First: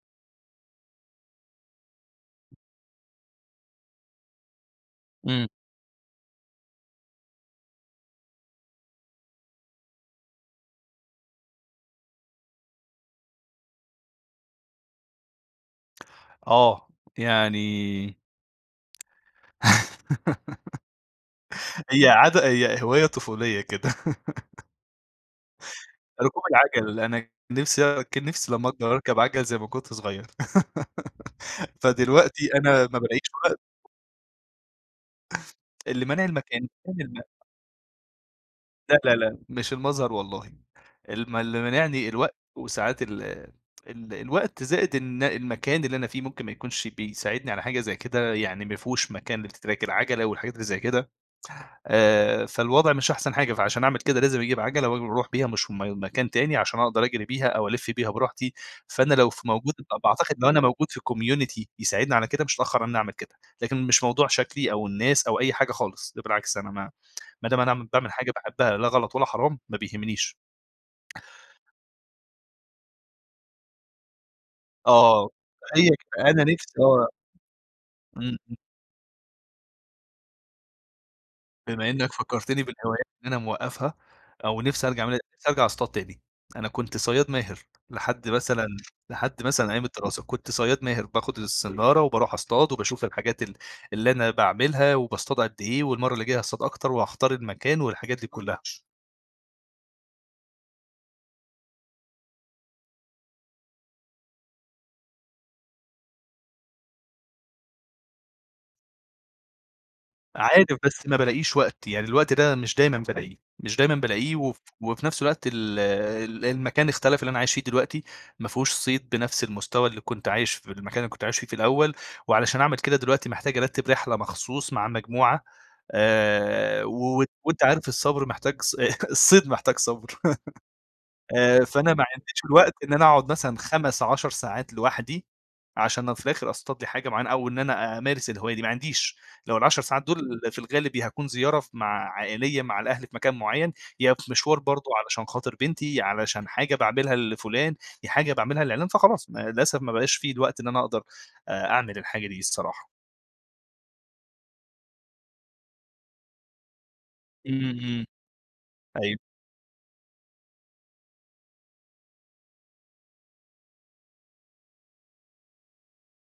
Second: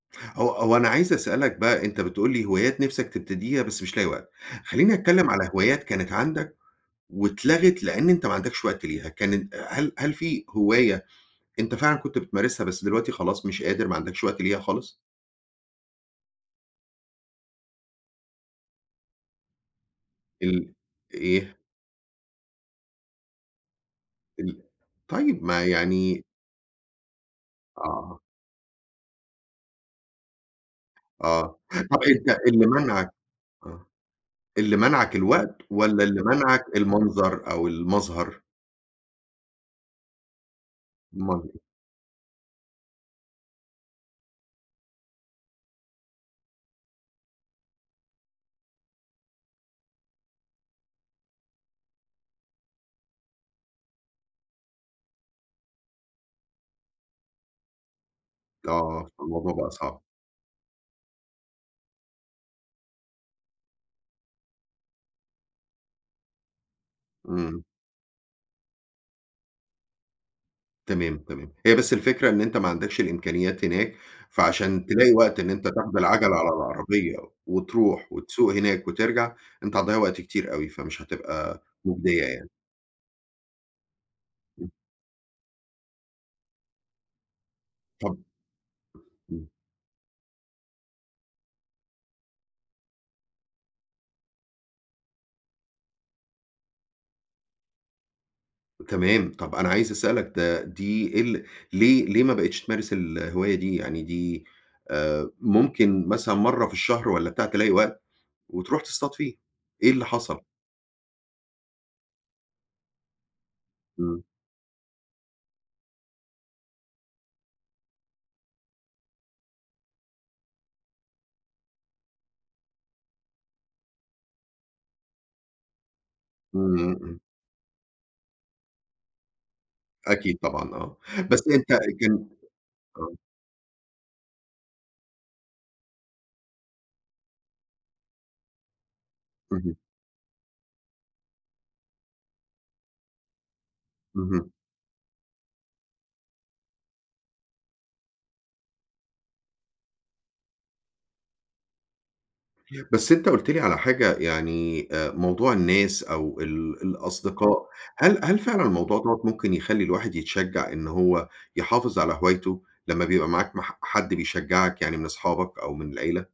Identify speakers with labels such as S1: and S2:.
S1: هو هو أنا عايز أسألك بقى، أنت بتقول لي هوايات نفسك تبتديها بس مش لاقي وقت. خلّيني اتكلّم
S2: إمم.
S1: على هوايات كانت عندك واتلغت، لإن أنت ما عندكش وقت ليها. كانت هل هل في هواية أنت فعلًا كنت بتمارسها، بس دلوقتي خلاص مش قادر، ما عندكش وقت ليها خالص؟
S2: آه، يعني
S1: ال إيه؟
S2: هي عادة هي هواية طفولية كده.
S1: ال طيب ما يعني
S2: ركوب العجل أنا كان نفسي آه
S1: آه.
S2: كان نفسي لما اكبر اركب عجل زي ما كنت صغير
S1: آه. طب أنت
S2: فدلوقتي
S1: اللي
S2: أنا ما
S1: مانعك
S2: بالاقيش وقت
S1: آه. اللي مانعك الوقت، والّا
S2: اللي
S1: اللي
S2: مانع
S1: مانعك
S2: المكان [unintelligible]
S1: المنظر أو المظهر؟
S2: لأ، لأ، لأ. مش المظهر والله ال ما
S1: أومال
S2: اللي
S1: إيه؟
S2: مانعني الوقت، وساعات ال ال الوقت، زائد إن المكان اللي أنا فيه ممكن ما يكونش بيساعدني على حاجة زي كده، يعني ما فيهوش مكان لtrack العَجلة، والحاجات اللي زي كده. آآ فالوضع مش أحسن حاجة، فعشان اعمل كده، لازم اجيب عَجلة واجي، واروح بيها مشم مكان تاني، عشان اقدر اجري بيها، أو الِف بيها براحتي.
S1: آه،
S2: فأنا لو ف
S1: فالموضوع بقى
S2: موجود ت
S1: صعب.
S2: باعتقد لو أنا موجود في community يساعدني على كده، مش هاتأخر على إني اعمل كده. لكن مش موضوع شكلي أو الناس أو أي حاجة خالص. ده بالعكس أنا ما ما دام
S1: إمم.
S2: أنا اعم باعمل حاجة باحبها، لا غلط ولا حرام، ما بيهمنيش.
S1: تمام، تمام .هي بس الفكرة إن أنت ما عندكش الإمكانيات هناك، فعشان تلاقي
S2: آه
S1: وقت إن أنت تاخد
S2: [unintelligible]
S1: العَجلة
S2: أنا
S1: على
S2: نفسي آه.
S1: العربية، وتروح،
S2: إمم،
S1: وتسوق
S2: إمم.
S1: هناك، وترجع، أنت هتضيّع وقت كتير أوي، فمش هتبقى
S2: بما إنك
S1: مُجدية يعني.
S2: فكّرتني بالهوايات اللي أنا موقفّها، أو
S1: [unintelligible]
S2: نفسي أرجع اعمل نفسي ارجع اصطاد تاني. أنا كنت صياد ماهر،
S1: طب
S2: لحد مثلًا لحد
S1: إمم.
S2: مثلًا أيام الدراسة. كنت صياد ماهر، باخد الصنارة، وباروح اصطاد، وباشوف الحاجات ال اللي أنا باعملها، وباصطاد قد إيه، والمرّة اللي جاية هاصطاد أكتر، وهاختار المكان، والحاجات دي كلها.
S1: تمام، طب أنا عايز أسألك ده دي ال ليه ليه ما بقيتش تمارس الهواية دي، يعني دي آآ ممكن مثلًا مرّة في الشهر والّا بتاع تلاقي وقت، وتروح تصطاد فيه. إيه اللي حصل؟
S2: عادي، بس ما بالاقيش وقت يعني الوقت ده مش دايمًا بالاقيه. مش دايمًا
S1: إمم.
S2: بالاقيه وف وفي نفس الوقت ال ال المكان اختلف اللي أنا عايش فيه دلوقتي. ما فيهوش صيد بنفس المستوى اللي كنت عايش في المكان اللي كنت عايش فيه في الأول. وعلشان اعمل كده دلوقتي محتاج ارتّب رحلة مخصوص مع مجموعة
S1: إمم،
S2: آآ
S1: إمم، إمم.
S2: وت وأنت عارف الصبر محتاج ص الصيد محتاج صبر.
S1: أكيد طبعًا آه. بس
S2: آآ
S1: أنت
S2: فأنا ما
S1: كان
S2: عنديش الوقت إن أنا
S1: آه.
S2: اقعد مثلًا 5، 10 ساعات لوحدي، عشان أنا في الآخر اصطاد لي حاجة معينة، أو إن أنا أمارس الهواية دي، ما عنديش. لو
S1: اهم.
S2: ال10 ساعات دول في الغالب يا هاكون زيارة ف مع عائلية مع الأهل في مكان معين، يا في
S1: اهم.
S2: مشوار برضه علشان خاطر بنتي، علشان حاجة باعملها لفُلان، يا حاجة باعملها لعِلّان فخلاص ما للأسف ما بقاش في الوقت إن أنا اقدر آآ أعمل الحاجة دي الصراحة.
S1: بس أنت قُلت لي على حاجة يعني آآ موضوع الناس أو ال الأصدقاء،
S2: إمم، إمم.
S1: هل -هل فعلًا الموضوع
S2: أيوه.
S1: دوّة ممكن يخلّي الواحد يتشجّع إن هو يحافظ على هوايته، لما بيبقى معاك مح حد بيشجّعك يعني من اصحابك، أو من العيلة؟